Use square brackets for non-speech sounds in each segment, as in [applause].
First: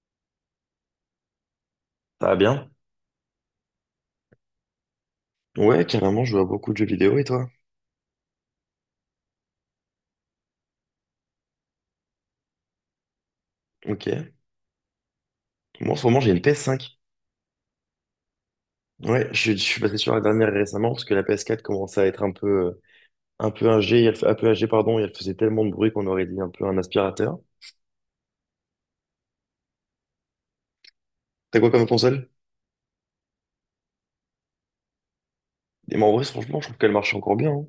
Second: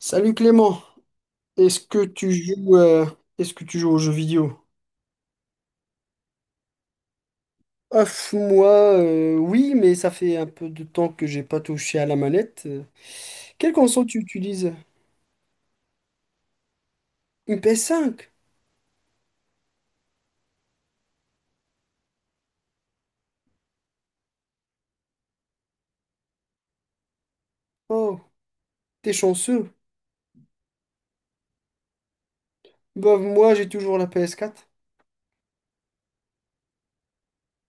Salut Clément, est-ce que Ça tu va bien? joues, euh, est-ce que tu joues aux jeux vidéo? Ouais, carrément, je vois beaucoup de jeux vidéo et toi? Ouf, moi, oui, mais ça fait un peu de temps que j'ai pas touché à la manette. Quelle console tu Ok. utilises? Moi, en ce moment, j'ai une PS5. Une PS5? Ouais, je suis passé sur la dernière récemment parce que la PS4 commençait à être un peu âgée, et elle, un peu âgée, pardon, et elle faisait tellement de bruit qu'on aurait dit un peu un aspirateur. Oh, t'es chanceux. T'as quoi comme console? Bah, moi, j'ai toujours la PS4. Et mais en vrai, franchement, je trouve qu'elle marche encore bien, hein.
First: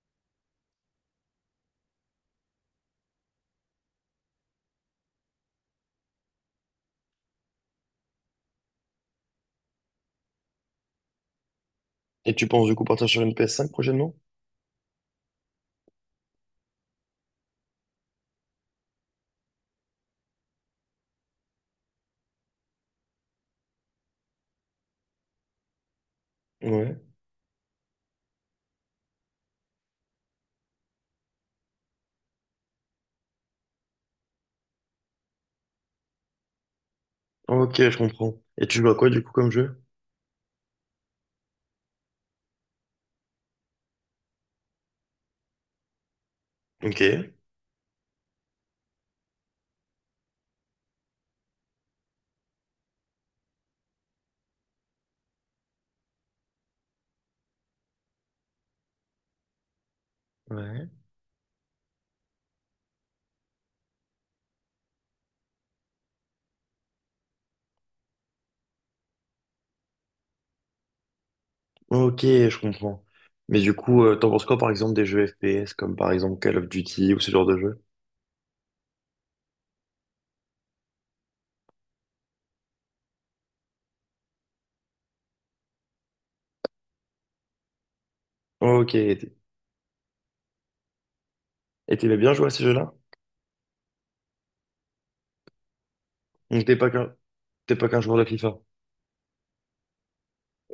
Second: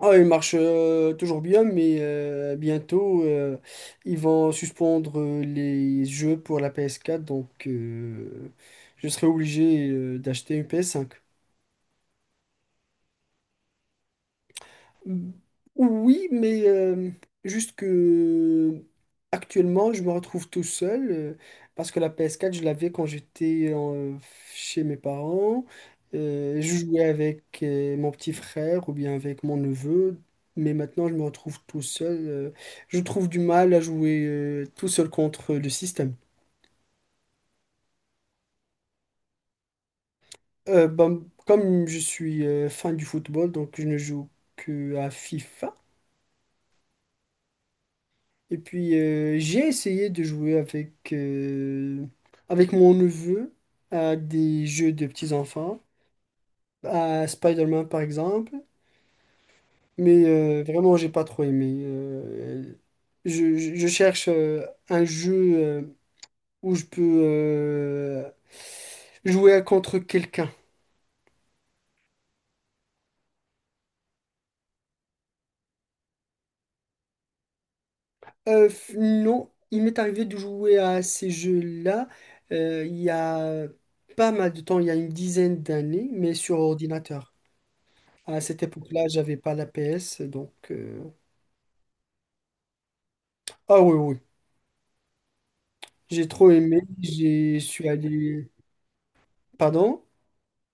Ah, elle marche toujours bien, mais bientôt, ils vont suspendre les jeux pour la PS4, donc je serai obligé d'acheter une PS5. Et tu penses du coup partir sur une PS5 prochainement? Oui, mais juste que actuellement, je me retrouve tout seul, parce que la PS4, je l'avais quand chez mes parents. Je Ouais. jouais avec mon petit frère ou bien avec mon neveu, mais maintenant, je me retrouve tout seul. Je trouve du mal à jouer tout seul contre le système. Ok, je comprends. Et tu joues à quoi du coup comme jeu? Comme je suis fan du football, donc je ne joue que à FIFA. Ok. Et puis j'ai essayé de jouer avec, avec mon neveu à des jeux de petits-enfants, à Spider-Man par exemple, mais Ouais. vraiment j'ai pas trop aimé. Je cherche un jeu où je peux jouer contre quelqu'un. Ok, je comprends. Mais du coup, t'en penses quoi par exemple des jeux FPS comme par exemple Call of Duty ou ce genre de jeu? Non, il m'est arrivé de jouer à ces jeux-là il y a pas mal de temps, il y a une dizaine d'années, mais sur ordinateur. À cette Ok. époque-là, j'avais pas la PS, donc... Et t'aimais bien jouer à ces jeux-là? Ah oui, oui, j'ai trop Donc t'es aimé, pas qu'un, je t'es suis pas qu'un joueur de allé... FIFA. Pardon?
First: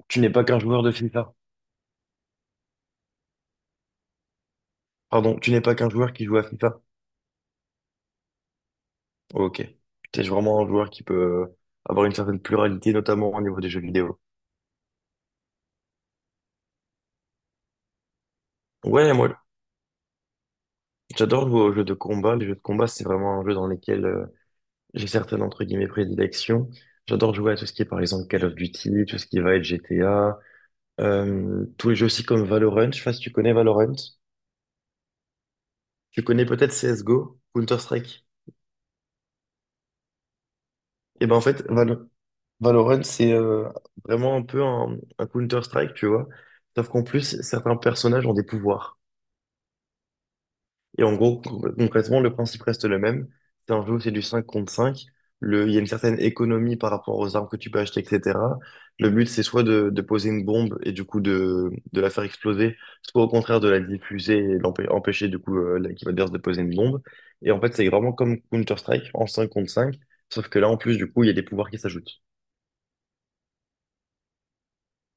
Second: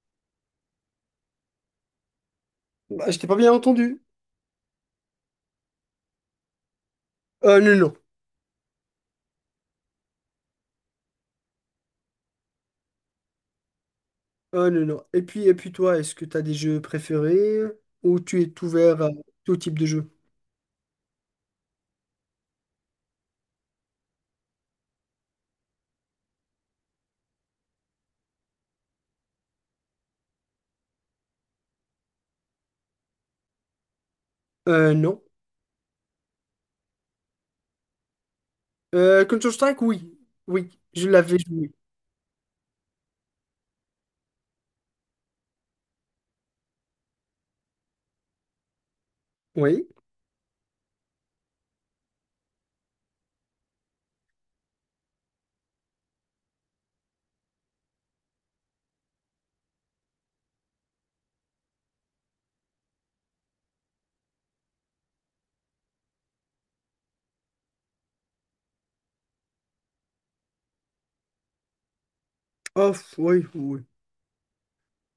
Tu n'es pas qu'un joueur de FIFA. Bah, je t'ai pas bien entendu. Pardon, tu n'es pas qu'un joueur qui joue à FIFA. Ah non, non. Ok. T'es vraiment un joueur qui peut euh, avoir une certaine pluralité, notamment au niveau des jeux vidéo. Ah non, non. Et puis toi, est-ce que tu as des jeux préférés ou tu es ouvert à Ouais, moi, tout type de jeu? j'adore jouer aux jeux de combat. Les jeux de combat, c'est vraiment un jeu dans lequel j'ai certaines, entre guillemets, prédilections. J'adore jouer à tout ce qui est, par exemple, Call of Duty, tout ce qui va être GTA, tous les jeux aussi comme Valorant. Je sais pas si tu connais Valorant. Non. Tu connais peut-être CSGO, Counter-Strike. Counter-Strike, oui. Oui, je Et ben, l'avais en fait, joué. Valorant, c'est vraiment un peu un Counter-Strike, tu vois. Sauf qu'en plus, certains personnages ont des pouvoirs. Oui. Et en gros, concrètement, le principe reste le même. C'est un jeu où c'est du 5 contre cinq. Il y a une certaine économie par rapport aux armes que tu peux acheter, etc. Le but, c'est soit de, poser une bombe et du coup de, la faire exploser, soit au contraire de la diffuser et empêcher du coup l'équipe adverse de poser une bombe. Et en fait, c'est vraiment comme Counter-Strike en 5 contre cinq. Sauf que là, en plus, du coup, il y a des pouvoirs qui s'ajoutent. Oh, oui, oui.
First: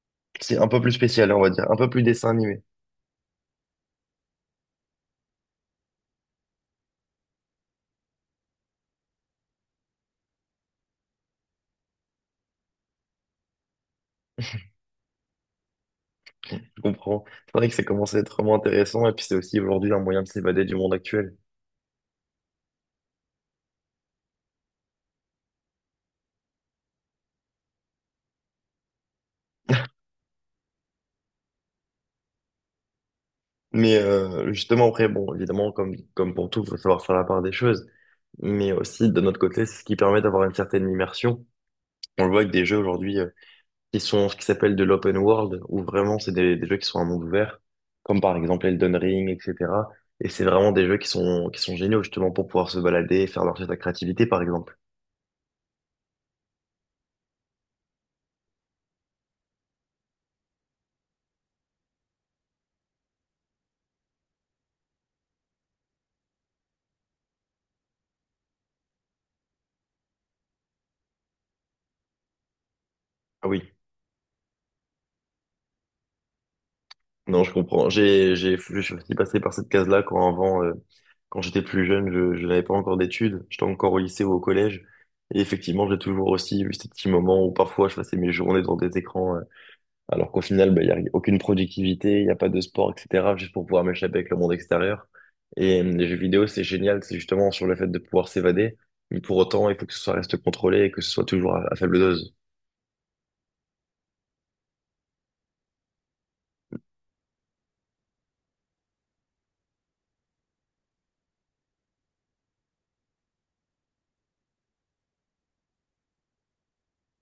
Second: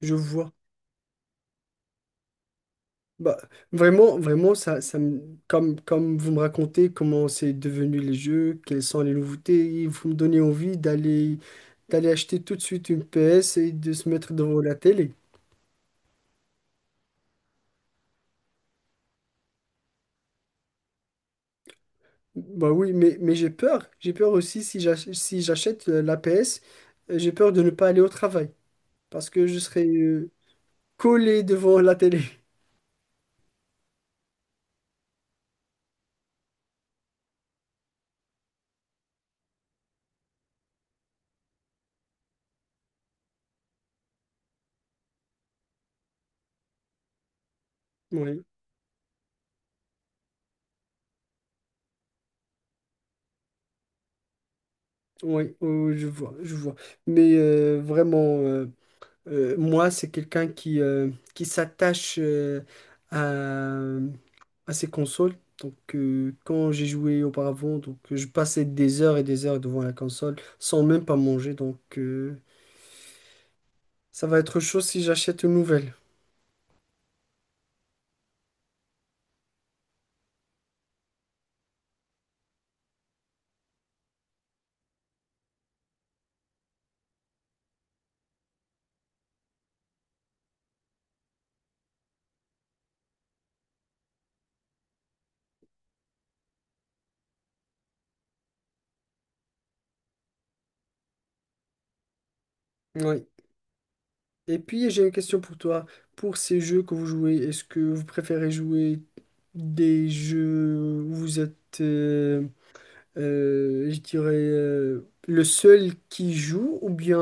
Je vois. C'est un peu plus spécial, on va dire, un peu plus dessin animé. Bah, vraiment, vraiment, comme, comme vous me racontez comment c'est devenu les jeux, quelles sont les nouveautés, vous me donnez envie d'aller acheter tout de suite une PS et de se mettre devant la télé. Je comprends. C'est vrai que ça commence à être vraiment intéressant et puis c'est aussi aujourd'hui un moyen de s'évader du monde actuel. Bah oui, mais j'ai peur. J'ai peur aussi si j'achète la PS, j'ai peur de ne pas aller au travail parce que je serai collé devant la télé. [laughs] Mais justement, après, bon, évidemment, comme pour tout, il faut savoir faire la part des choses. Mais aussi, de notre côté, c'est ce qui permet d'avoir une certaine immersion. On le voit avec des jeux aujourd'hui qui sont ce qui s'appelle de l'open world, où vraiment, c'est des, jeux qui sont un monde ouvert, comme par Oui, exemple Elden Ring, etc. Et c'est vraiment des jeux qui sont, géniaux, justement, pour pouvoir se balader et faire marcher ta créativité, par exemple. oui, oui, je vois, je vois. Mais vraiment. Moi, c'est quelqu'un qui s'attache, à, à ses consoles. Donc, quand j'ai joué auparavant, donc, je passais des heures et des heures devant la console sans même pas manger. Donc, Ah oui. ça va être chaud si j'achète une nouvelle. Non, je comprends. Je suis aussi passé par cette case-là quand avant, quand j'étais plus jeune, je n'avais pas encore d'études. J'étais encore au lycée ou au collège. Et effectivement, j'ai toujours aussi eu ces petits moments où parfois je passais mes journées devant des écrans, alors qu'au final, bah, il n'y a aucune productivité, il n'y a pas de sport, etc., juste pour pouvoir m'échapper avec le monde extérieur. Et les jeux vidéo, c'est génial, c'est justement sur le fait de pouvoir s'évader. Mais pour autant, il faut que ce soit reste contrôlé et que ce soit toujours à faible dose. Oui. Et puis, j'ai une question pour toi. Pour ces jeux que vous jouez, est-ce que vous préférez jouer des jeux où vous êtes, je dirais le seul qui joue ou bien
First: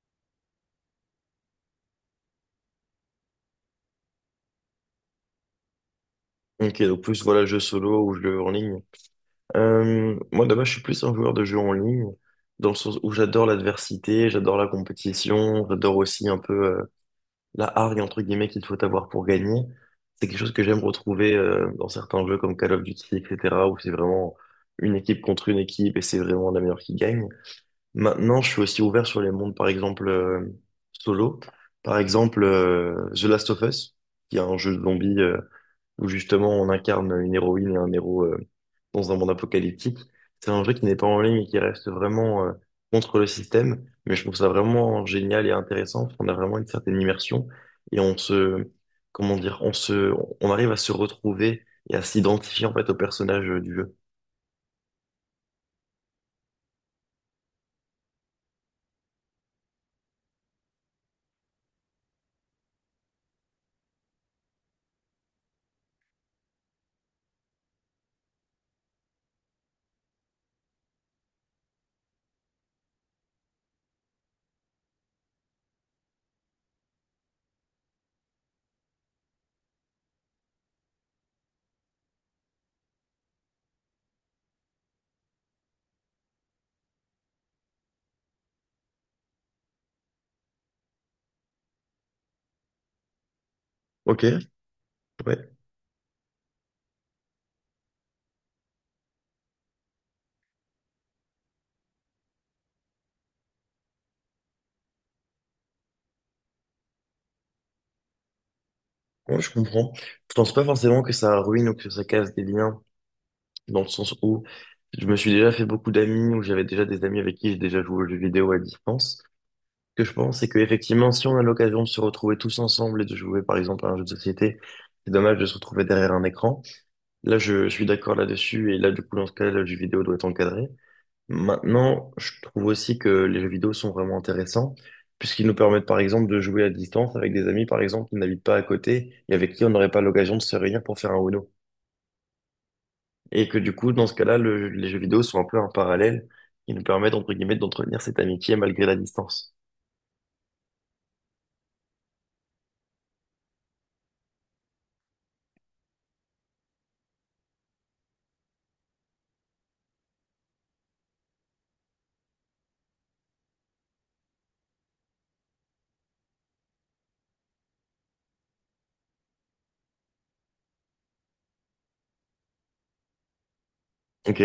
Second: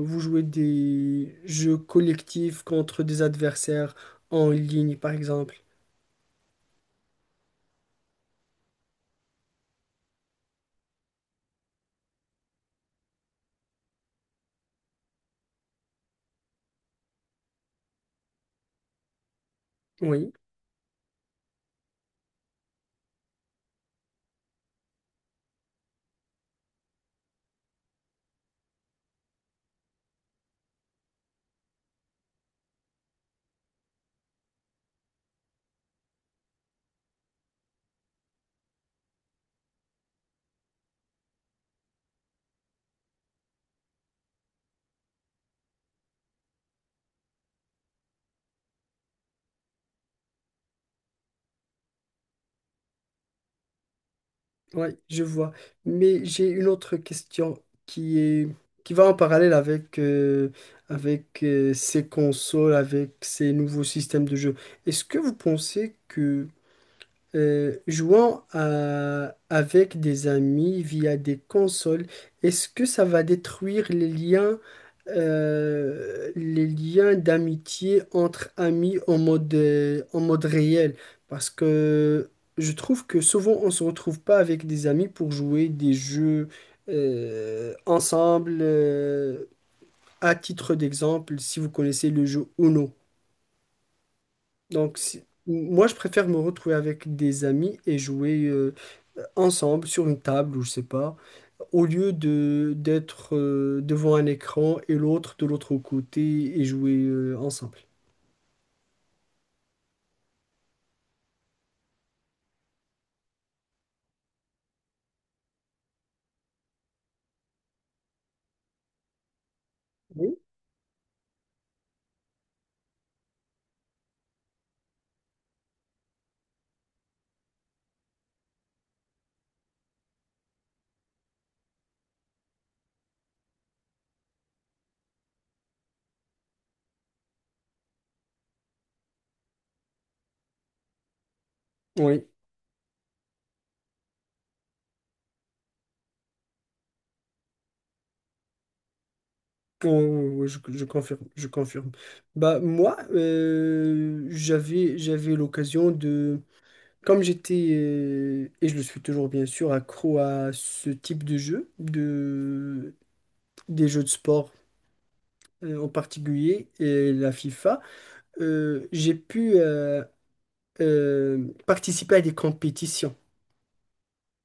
vous jouez des jeux collectifs contre des adversaires en ligne par exemple. Ok, donc plus voilà jeu solo ou jeu en ligne. Moi, de base, je suis plus un joueur de jeux en ligne, dans le sens où j'adore l'adversité, j'adore la compétition, j'adore aussi un peu la hargne, entre guillemets, qu'il faut avoir pour gagner. C'est Oui, quelque chose que j'aime retrouver dans certains jeux comme Call of Duty, etc., où c'est vraiment une équipe contre une équipe et c'est vraiment la meilleure qui gagne. Maintenant, je suis aussi ouvert sur les mondes, par exemple, solo. Par exemple, The Last of Us, qui est un jeu de zombies où justement on incarne une héroïne et un héros dans un monde apocalyptique. C'est un jeu qui n'est pas en ligne et qui reste vraiment contre le système, mais je trouve ça vraiment génial et intéressant. On a vraiment une certaine immersion et comment dire, on arrive à se retrouver et à s'identifier en fait au personnage du jeu. oui, je vois. Mais j'ai une autre question qui est qui va en parallèle avec ces consoles, avec ces nouveaux systèmes de jeu. Est-ce que vous pensez que, jouant avec des amis via des consoles, est-ce que ça va détruire les liens d'amitié entre amis en mode réel? Parce que je trouve que souvent on se retrouve pas avec des amis pour jouer des jeux ensemble. À titre d'exemple, si vous connaissez le jeu Uno. Ok, Donc, ouais, moi, je préfère me retrouver avec des amis et jouer ensemble sur une table ou je sais pas, au lieu de d'être devant un écran et l'autre de l'autre côté et jouer ensemble. ouais, je comprends. Je pense pas forcément que ça ruine ou que ça casse des liens, dans le sens où je me suis déjà fait beaucoup d'amis, ou j'avais déjà des amis avec qui j'ai déjà joué aux jeux vidéo à distance. Que je Oui, pense, c'est qu'effectivement, si on a l'occasion de se retrouver tous ensemble et de jouer, par exemple, à un jeu de société, c'est dommage de se retrouver derrière un écran. Là, je suis d'accord là-dessus, et là, du coup, dans ce cas-là, le jeu vidéo doit être encadré. Maintenant, je trouve aussi que les jeux vidéo sont vraiment intéressants, puisqu'ils nous permettent, par exemple, de jouer à distance avec des amis, par exemple, qui n'habitent pas à côté et avec qui on n'aurait pas l'occasion de se réunir pour faire un Uno. oui, Et que, du coup, dans ce cas-là, les jeux vidéo sont un peu un parallèle qui nous permettent, entre guillemets, d'entretenir cette amitié malgré la distance. Oui, je confirme, je confirme. Bah moi, j'avais l'occasion de, comme j'étais et je le suis toujours bien sûr accro à ce type de jeu, de des jeux de sport en particulier la FIFA, j'ai pu participer à des compétitions. Ok.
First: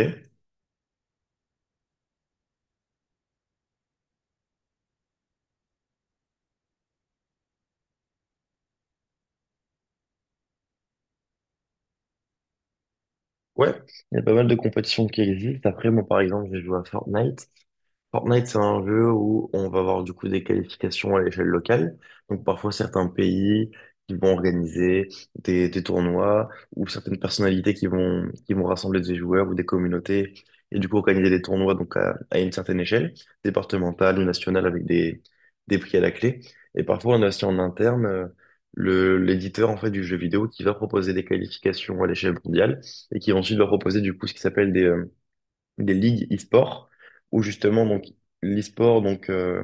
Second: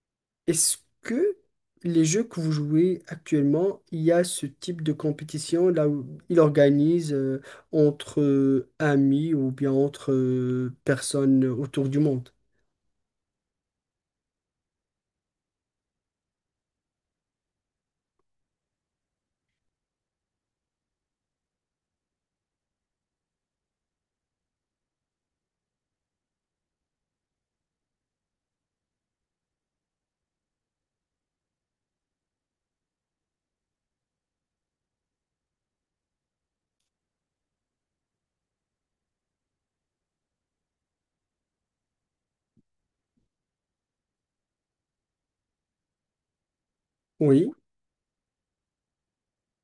Est-ce que les jeux que vous jouez actuellement, il y a ce type de compétition là où il organise entre amis ou bien entre personnes autour du monde? Ouais, il y a pas mal de compétitions qui existent. Après, moi, par exemple, j'ai joué à Fortnite. Fortnite, c'est un jeu où on va avoir du coup des qualifications à l'échelle locale. Donc parfois certains pays qui vont organiser des, tournois ou certaines personnalités qui vont rassembler des joueurs ou des communautés et du coup organiser des tournois donc à, une certaine échelle, départementale ou nationale avec des, prix à la clé. Et parfois on a aussi en interne l'éditeur en fait du jeu vidéo qui va proposer des qualifications à l'échelle mondiale et qui ensuite va proposer du coup ce qui s'appelle des ligues e-sport. Où Oui, justement donc l'e-sport donc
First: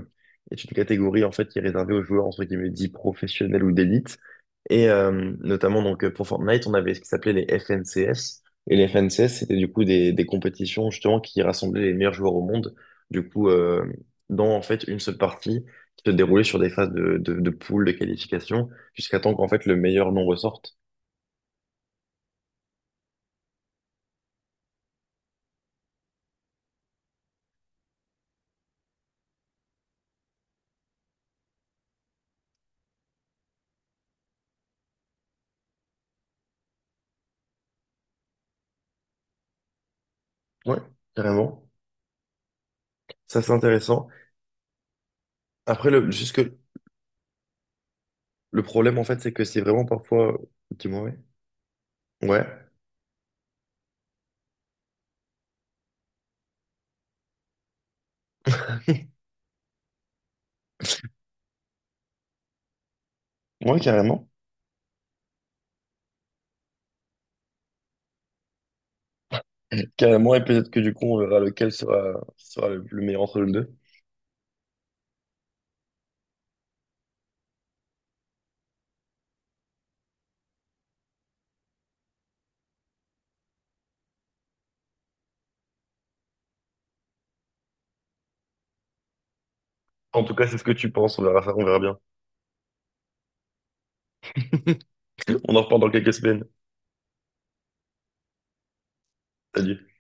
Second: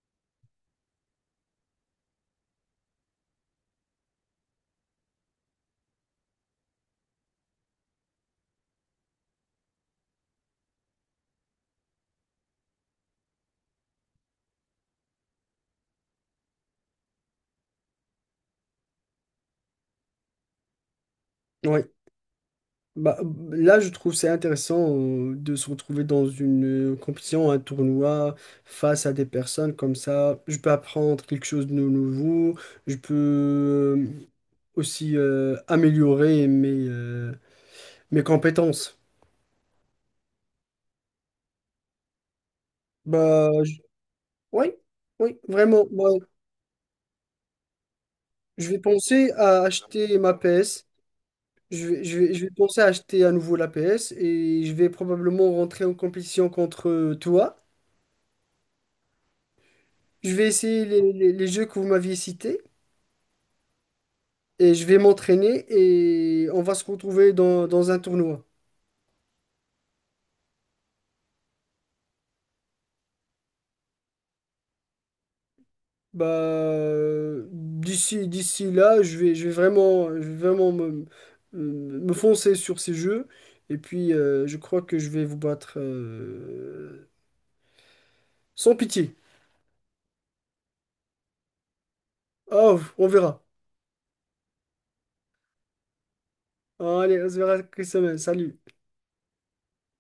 est une catégorie en fait qui est réservée aux joueurs entre guillemets dits professionnels ou d'élite. Et notamment donc pour Fortnite on avait ce qui s'appelait les FNCS, et les FNCS c'était du coup des, compétitions justement qui rassemblaient les meilleurs joueurs au monde, du coup dans en fait une seule partie qui se déroulait sur des phases de poules de qualification jusqu'à temps qu'en fait le meilleur nombre sorte. oui. Bah, là, je trouve c'est intéressant de se retrouver dans une compétition, un tournoi, face à des personnes comme ça. Je peux apprendre quelque chose de nouveau. Je peux aussi améliorer mes compétences. Ouais, carrément. Ça c'est Bah, je- intéressant, oui, oui, vraiment. après le Moi, jusque. Le je vais problème, en fait, penser c'est que c'est à vraiment acheter ma parfois. PS. Dis-moi, ouais. Je vais, je vais Ouais, penser à acheter à nouveau la PS et je vais probablement rentrer en compétition contre toi. Je vais essayer les, les jeux que vous m'aviez cités. ouais, carrément. Et je vais m'entraîner et on va se retrouver dans un tournoi. Carrément, et peut-être que du coup, on verra lequel sera, le, meilleur entre les deux. Bah, d'ici là, je vais vraiment, me foncer sur ces jeux. Et puis, je crois que je vais vous battre sans pitié. En tout cas, c'est ce que tu penses, on verra ça, on verra bien. Oh, on verra. [laughs] On en reparle dans quelques semaines. Allez, on se verra, cette semaine. Salut. Salut.